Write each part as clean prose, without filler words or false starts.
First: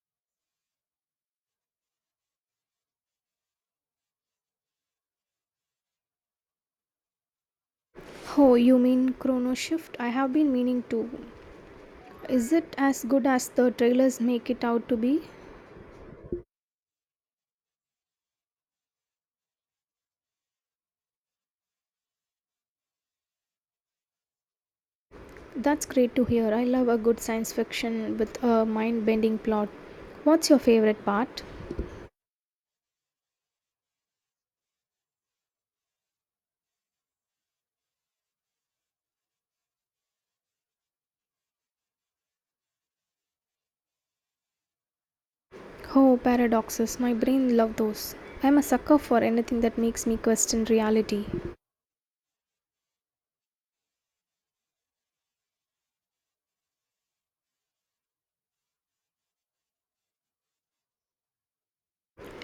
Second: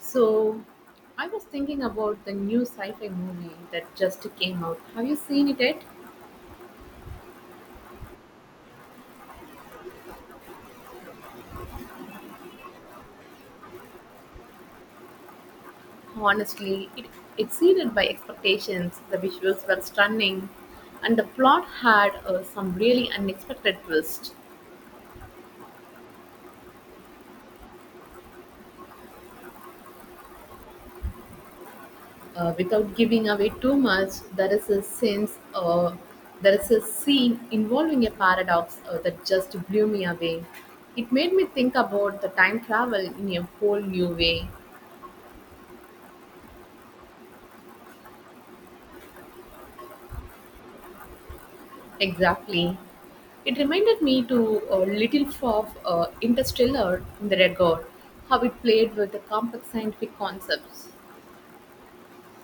So, I was thinking about the new sci-fi movie that just came out. Have you seen it yet? Oh, you mean Chrono Shift? I have been meaning to. Is it as good as the trailers make it out to be? Honestly, it exceeded my expectations. The visuals were stunning, and the plot had some really unexpected twists. That's great to hear. I love a good science fiction with a mind bending plot. What's your favorite part? Without giving away too much, there is a scene involving a paradox that just blew me away. It made me think about the time travel in a whole new way. Oh, paradoxes. My brain loves those. I'm a sucker for anything that makes me question reality. Exactly. It reminded me to a little of Interstellar in the regard, how it played with the complex scientific concepts.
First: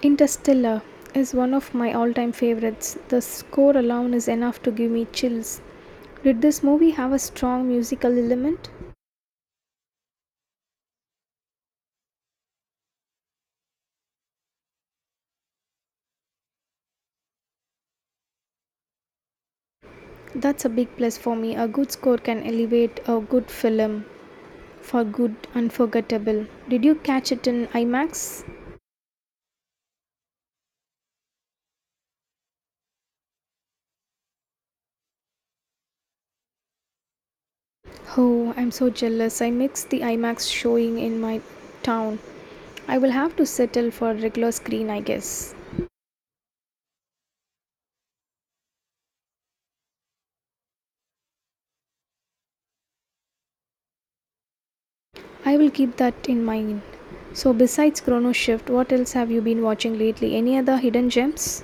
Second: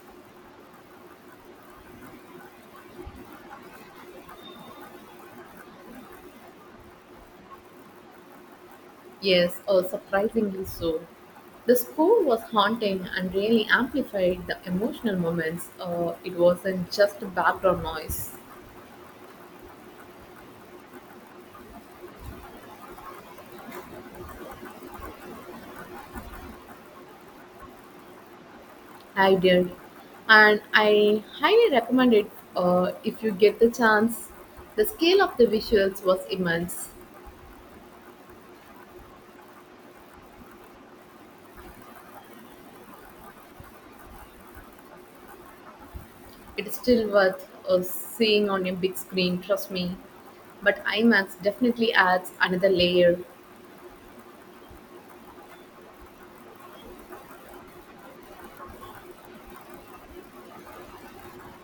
Interstellar is one of my all time favorites. The score alone is enough to give me chills. Did this movie have a strong musical element? Yes, surprisingly so. The score was haunting and really amplified the emotional moments. It wasn't just background noise. That's a big plus for me. A good score can elevate a good film for good unforgettable. Did you catch it in IMAX? I did. And I highly recommend it if you get the chance. The scale of the visuals was immense. Oh, I'm so jealous. I missed the IMAX showing in my town. I will have to settle for regular screen, I guess. It's still worth seeing on a big screen, trust me. But IMAX definitely adds another layer. I will keep that in mind. So, besides Chrono Shift, what else have you been watching lately? Any other hidden gems?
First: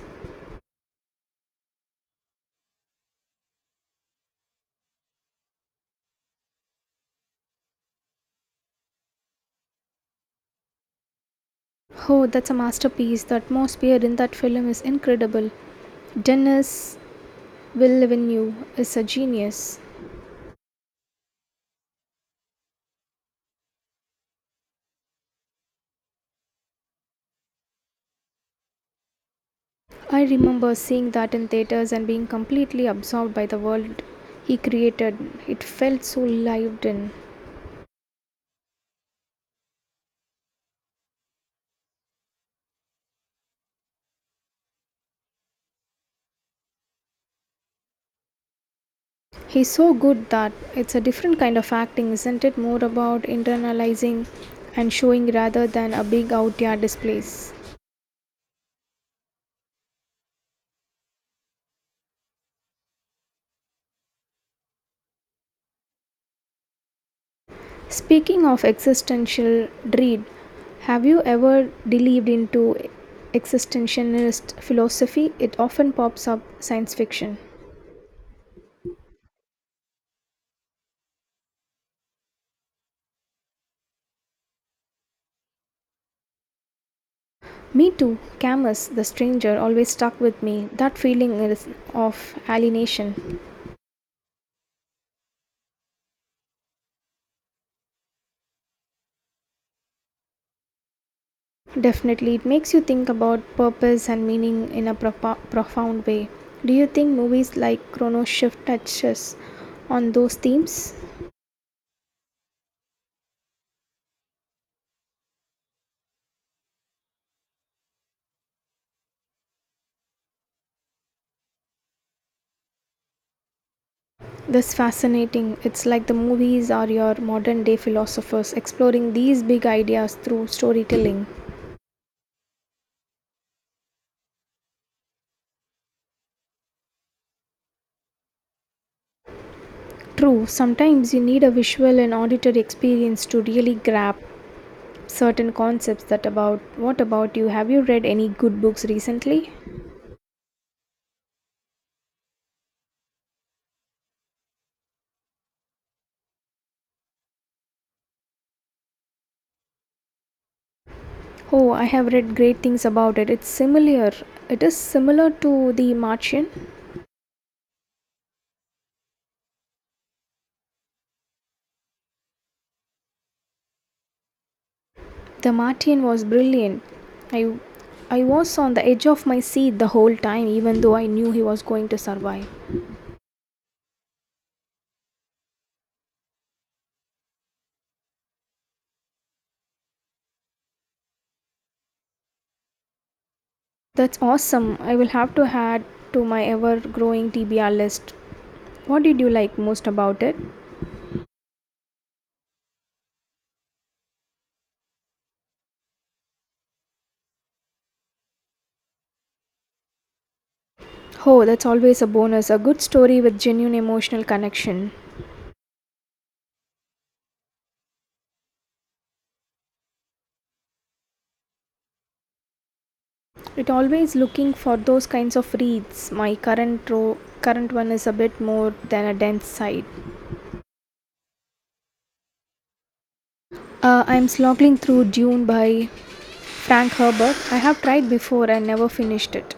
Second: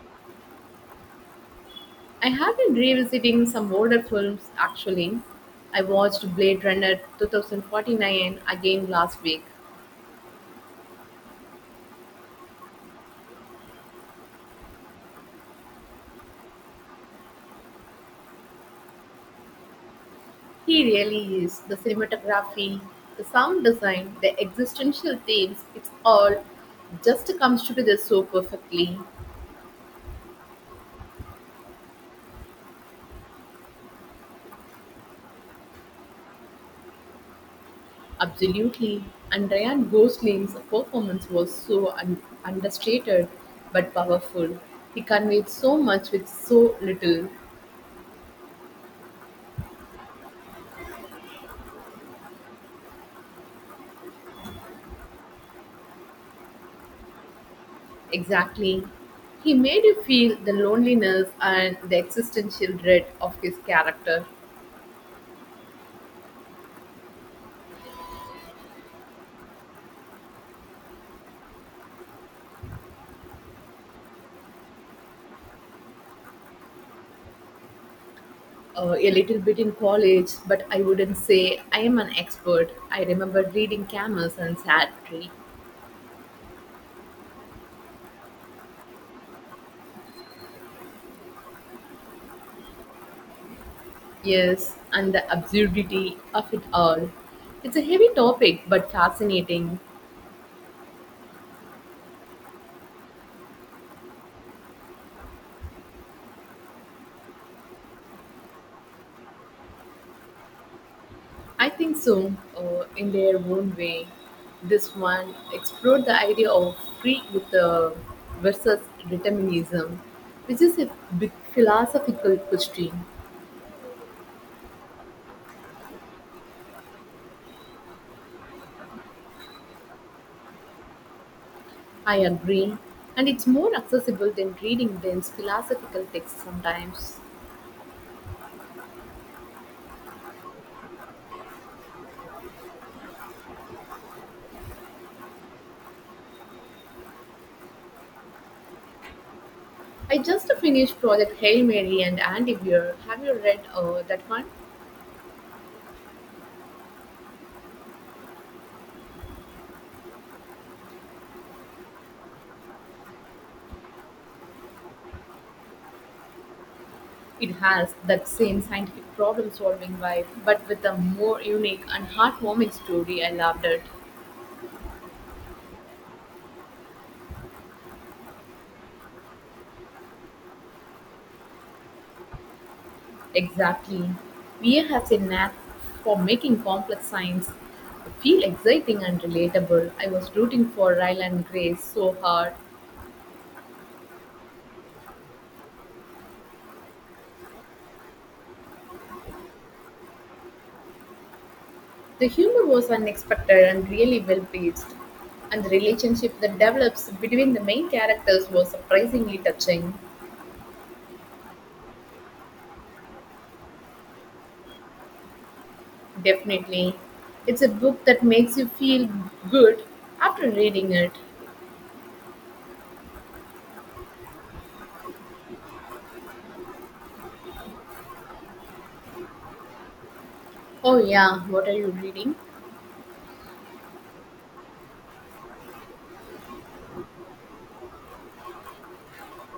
I have been revisiting some older films actually. I watched Blade Runner 2049 again last week. Oh, that's a masterpiece. The atmosphere in that film is incredible. Denis Villeneuve is a genius. He really is. The cinematography, the sound design, the existential themes, it's all just comes together so perfectly. I remember seeing that in theaters and being completely absorbed by the world he created. It felt so lived in. Absolutely. And Ryan Gosling's performance was so understated but powerful. He conveyed so much with so little. He's so good that it's a different kind of acting, isn't it? More about internalizing and showing rather than a big out there displays. Exactly. He made you feel the loneliness and the existential dread of his character. Speaking of existential dread, have you ever delved into existentialist philosophy? It often pops up science fiction. A little bit in college, but I wouldn't say I am an expert. I remember reading Camus and Sartre. Me too. Camus, the stranger, always stuck with me. That feeling is of alienation. Yes, and the absurdity of it all. It's a heavy topic, but fascinating. Definitely, it makes you think about purpose and meaning in a profound way. Do you think movies like Chrono Shift touches on those themes? I think so, in their own way. This one explored the idea of free with versus determinism, which is a big philosophical question. That's fascinating. It's like the movies are your modern day philosophers exploring these big ideas through storytelling. I agree, and it's more accessible than reading dense philosophical texts sometimes. True, sometimes you need a visual and auditory experience to really grab certain concepts that about what about you, have you read any good books recently? I just finished Project Hail Mary and Andy Weir. Have you read that one? Oh, I have read great things about it. It is similar to The Martian. It has that same scientific problem solving vibe, but with a more unique and heartwarming story. I loved it. The Martian was brilliant. I i was on the edge of my seat the whole time, even though I knew he was going to survive. Exactly. VA has a knack for making complex science feel exciting and relatable. I was rooting for Ryle and Grace so hard. That's awesome, I will have to add to my ever growing TBR list. What did you like most about it? The humor was unexpected and really well paced, and the relationship that develops between the main characters was surprisingly touching. Oh, that's always a bonus. A good story with genuine emotional connection. Definitely. It's a book that makes you feel good after reading it. It always looking for those kinds of reads. My current one is a bit more than a dense side. Oh, yeah, what are you reading? I'm slogging through Dune by Frank Herbert. I have tried before and never finished it.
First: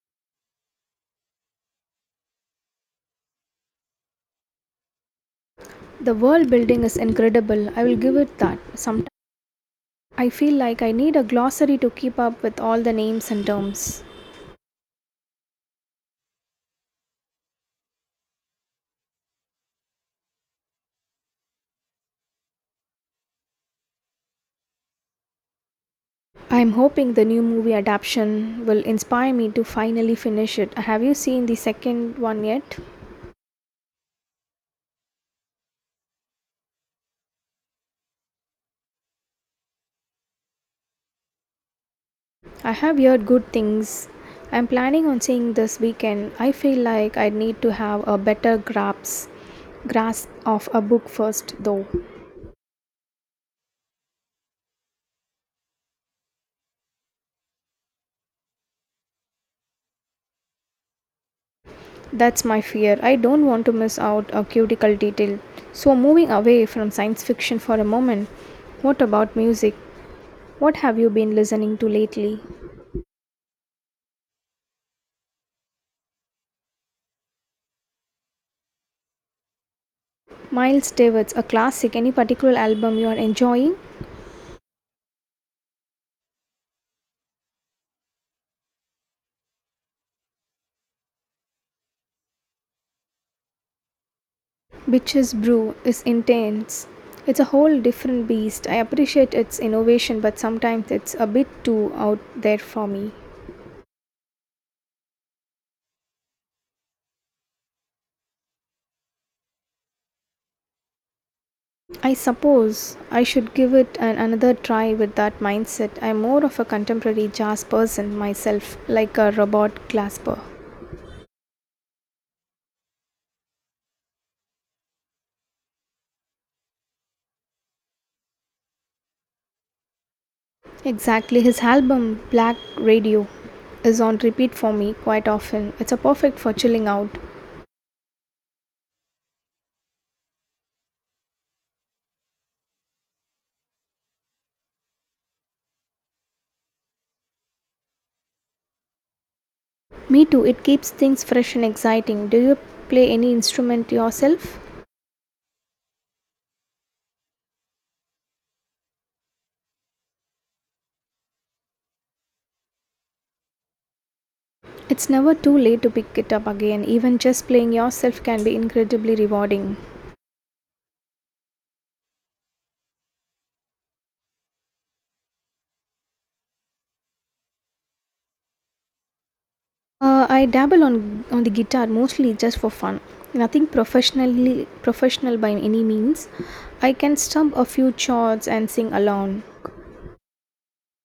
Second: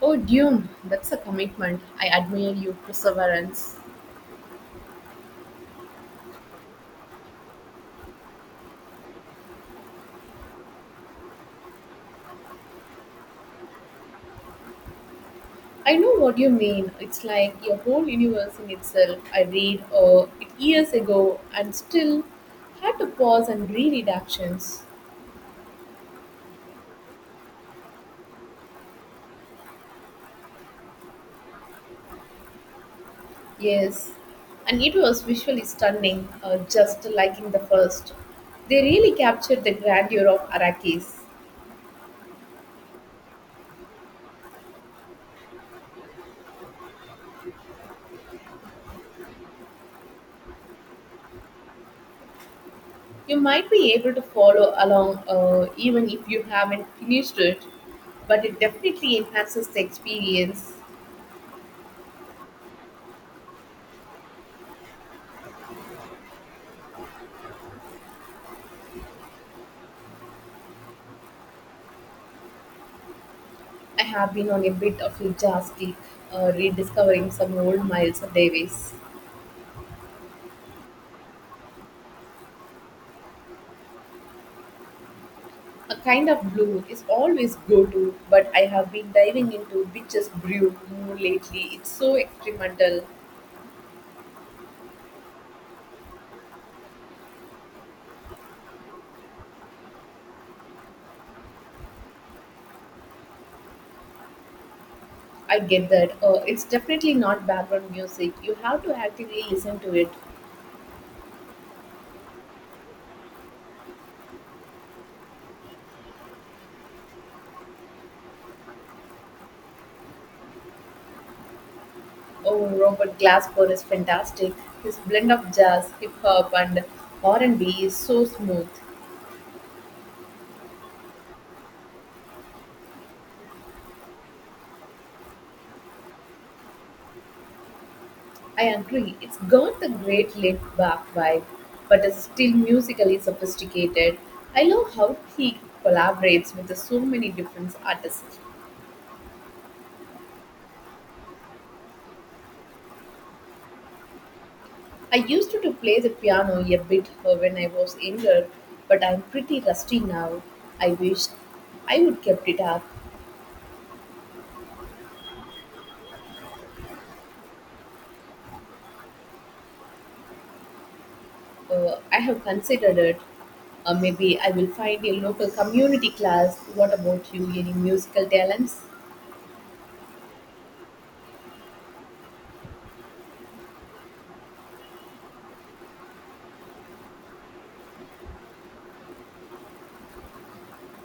Oh, Dune, that's a commitment. I admire your perseverance. The world building is incredible, I will give it that. Sometimes I feel like I need a glossary to keep up with all the names and terms. I know what you mean. It's like a whole universe in itself. I read it years ago and still had to pause and reread actions. I'm hoping the new movie adaptation will inspire me to finally finish it. Have you seen the second one yet? Yes, and it was visually stunning, just like in the first. They really captured the grandeur of Arrakis. I have heard good things. I'm planning on seeing this weekend. I feel like I need to have a better grasp of a book first though. You might be able to follow along even if you haven't finished it, but it definitely enhances the experience. That's my fear. I don't want to miss out a cuticle detail. So moving away from science fiction for a moment, what about music? What have you been listening to lately? I have been on a bit of a jazz kick, rediscovering some old Miles Davis. Miles Davis, a classic. Any particular album you are enjoying? A kind of blue is always go-to, but I have been diving into Bitches Brew more lately. It's so experimental. Bitch's Brew is intense. It's a whole different beast. I appreciate its innovation, but sometimes it's a bit too out there for me. I get that. It's definitely not background music. You have to actively listen to it. I suppose I should give it another try with that mindset. I'm more of a contemporary jazz person myself, like a Robert Glasper. Oh, Robert Glasper is fantastic. His blend of jazz, hip hop, and R&B is so smooth. Exactly, his album Black Radio is on repeat for me quite often. It's a perfect for chilling out. I agree, it's got the great laid back vibe, but is still musically sophisticated. I love how he collaborates with so many different artists. Me too, it keeps things fresh and exciting. Do you play any instrument yourself? I used to play the piano a bit when I was younger, but I'm pretty rusty now. I wish I would kept it up. It's never too late to pick it up again. Even just playing yourself can be incredibly rewarding. I have considered it. Maybe I will find a local community class. What about you? Any musical talents? I dabble on the guitar mostly just for fun. Nothing professional by any means. I can strum a few chords and sing along.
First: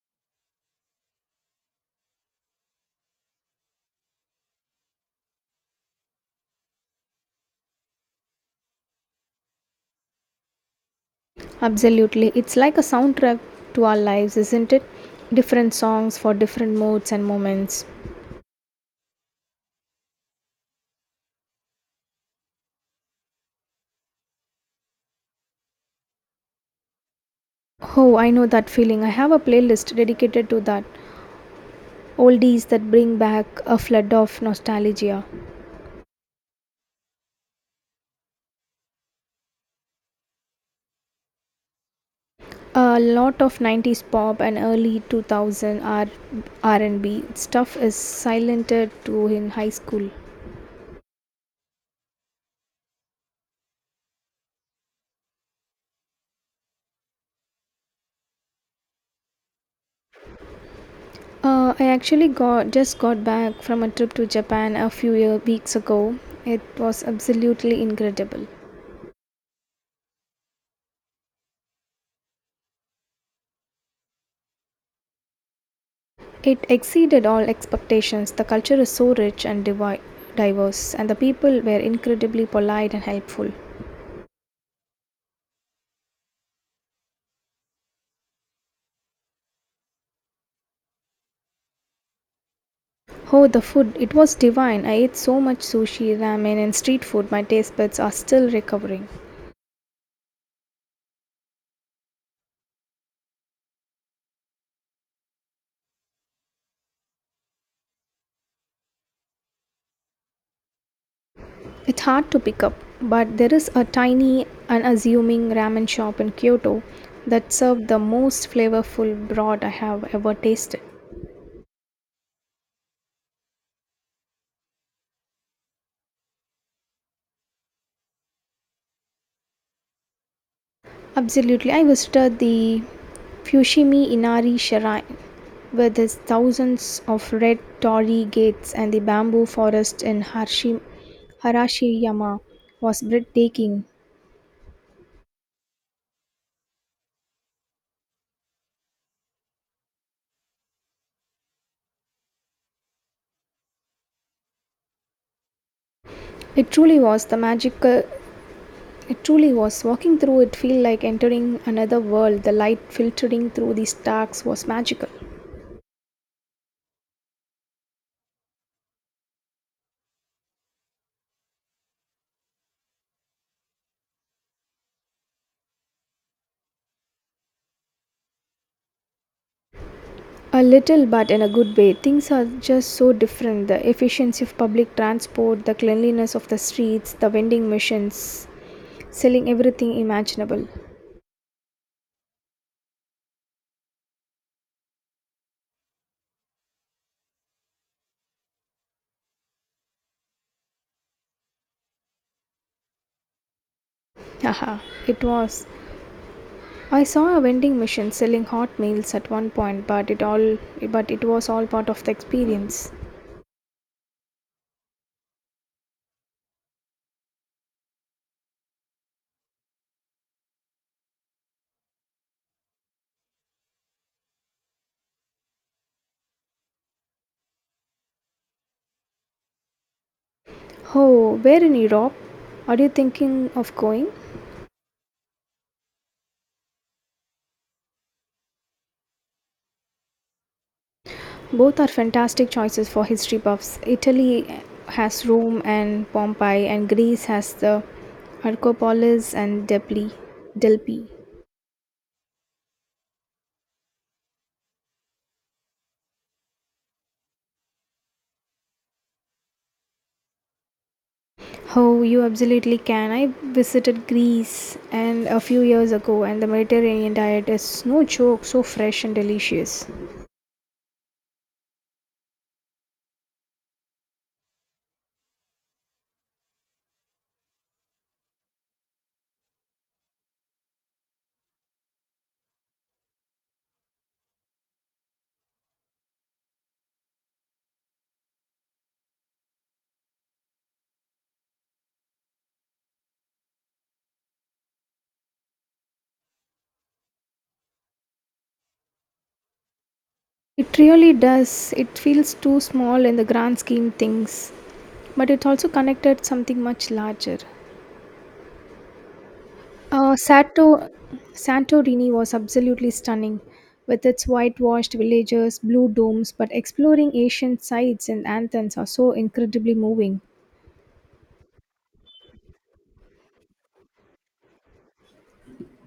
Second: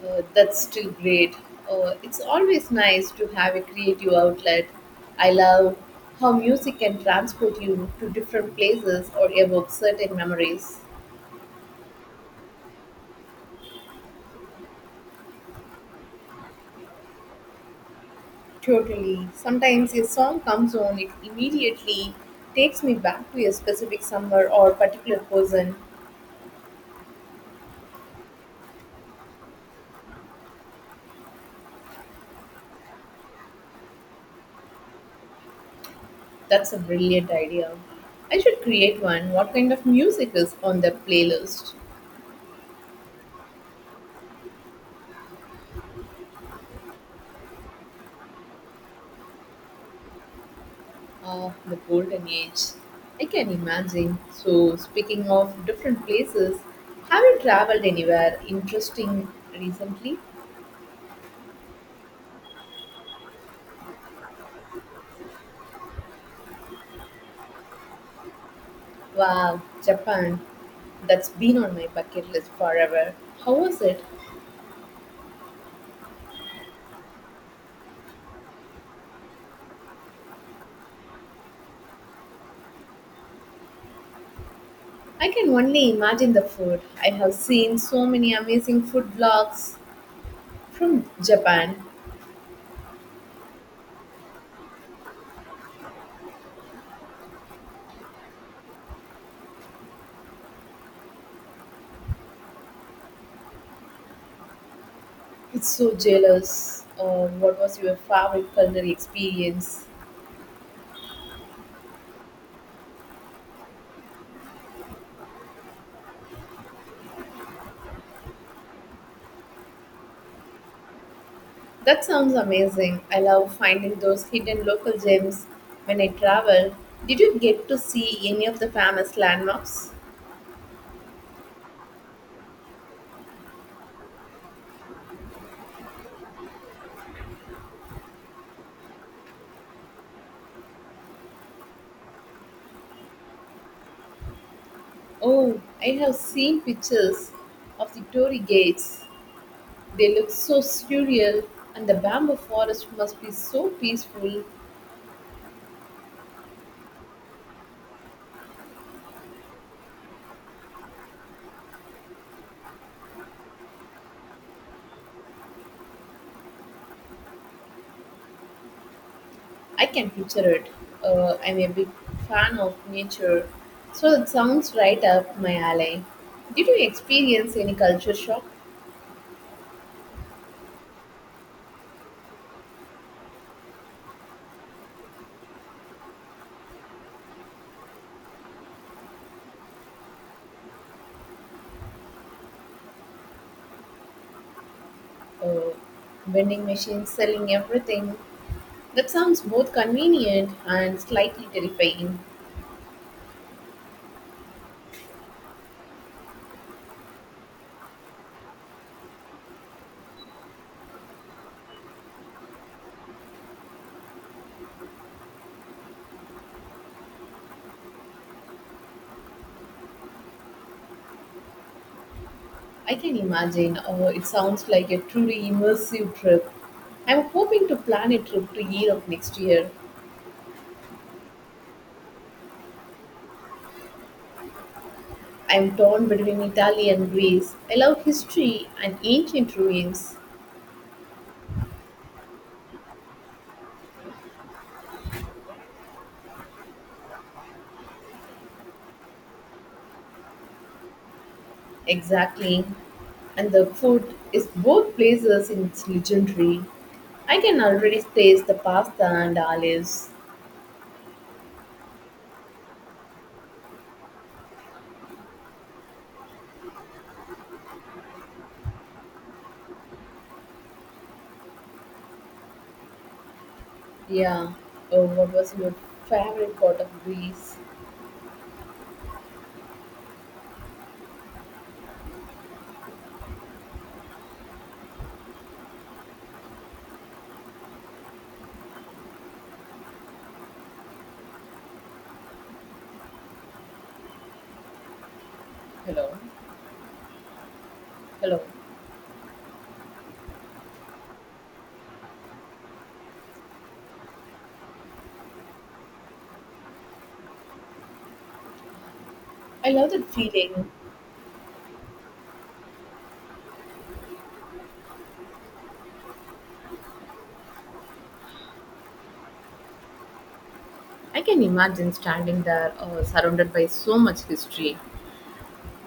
That's still great. It's always nice to have a creative outlet. I love how music can transport you to different places or evoke certain memories. Absolutely, it's like a soundtrack to our lives, isn't it? Different songs for different moods and moments. Totally. Sometimes a song comes on, it immediately takes me back to a specific summer or particular person. Oh, I know that feeling. I have a playlist dedicated to that. Oldies that bring back a flood of nostalgia. That's a brilliant idea. I should create one. What kind of music is on the playlist? A lot of 90s pop and early 2000 r&b stuff is silented to in high school. Oh, the golden age. I can imagine. So, speaking of different places, have you traveled anywhere interesting recently? I actually got just got back from a trip to Japan a few weeks ago. It was absolutely incredible. Wow, Japan. That's been on my bucket list forever. How was it? It exceeded all expectations. The culture is so rich and diverse, and the people were incredibly polite and helpful. I can only imagine the food. I have seen so many amazing food vlogs from Japan. Oh, the food, it was divine. I ate so much sushi, ramen, and street food, my taste buds are still recovering. It's so jealous. What was your favorite culinary experience? It's hard to pick up, but there is a tiny, unassuming ramen shop in Kyoto that served the most flavorful broth I have ever tasted. That sounds amazing. I love finding those hidden local gems when I travel. Did you get to see any of the famous landmarks? Absolutely, I visited the Fushimi Inari Shrine with its thousands of red torii gates, and the bamboo forest in Harashiyama was breathtaking. Oh, I have seen pictures of the Tory gates. They look so surreal, and the bamboo forest must be so peaceful. It truly was the magical It truly was. Walking through it felt like entering another world. The light filtering through the stacks was magical. I can picture it. I'm a big fan of nature, so it sounds right up my alley. Did you experience any culture shock? A little, but in a good way. Things are just so different. The efficiency of public transport, the cleanliness of the streets, the vending machines selling everything imaginable. Uh, Vending machines selling everything. That sounds both convenient and slightly terrifying. Haha, it was. I saw a vending machine selling hot meals at one point, but it was all part of the experience. I can imagine. Oh, it sounds like a truly immersive trip. I'm hoping to plan a trip to Europe next year. Oh, where in Europe? Are you thinking of going? I'm torn between Italy and Greece. I love history and ancient ruins. Both are fantastic choices for history buffs. Italy has Rome and Pompeii, and Greece has the Acropolis and Delphi. Delphi. Exactly. And the food is both places in its legendary. I can already taste the pasta and olives. Oh, you absolutely can. I visited Greece and a few years ago, and the Mediterranean diet is no joke, so fresh and delicious. Yeah. Oh, what was your favorite part of Greece? Hello. Hello. It really does. It feels too small in the grand scheme things, but it's also connected something much larger. I love that Uh, feeling. Sato, Santorini was absolutely stunning, with its whitewashed villages, blue domes, but exploring ancient sites and anthems are so incredibly moving. I can imagine standing there surrounded by so much history.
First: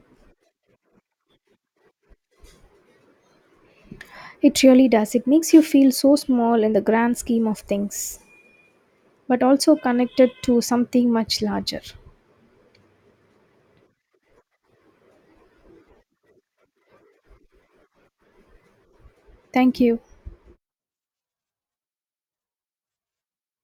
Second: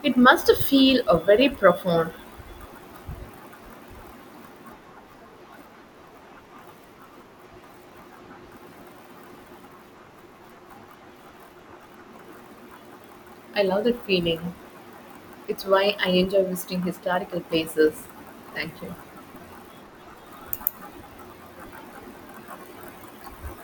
It must feel very profound. It really does. It makes you feel so small in the grand scheme of things, but also connected to something much larger. I love that feeling. It's why I enjoy visiting historical places. Thank you. Thank you.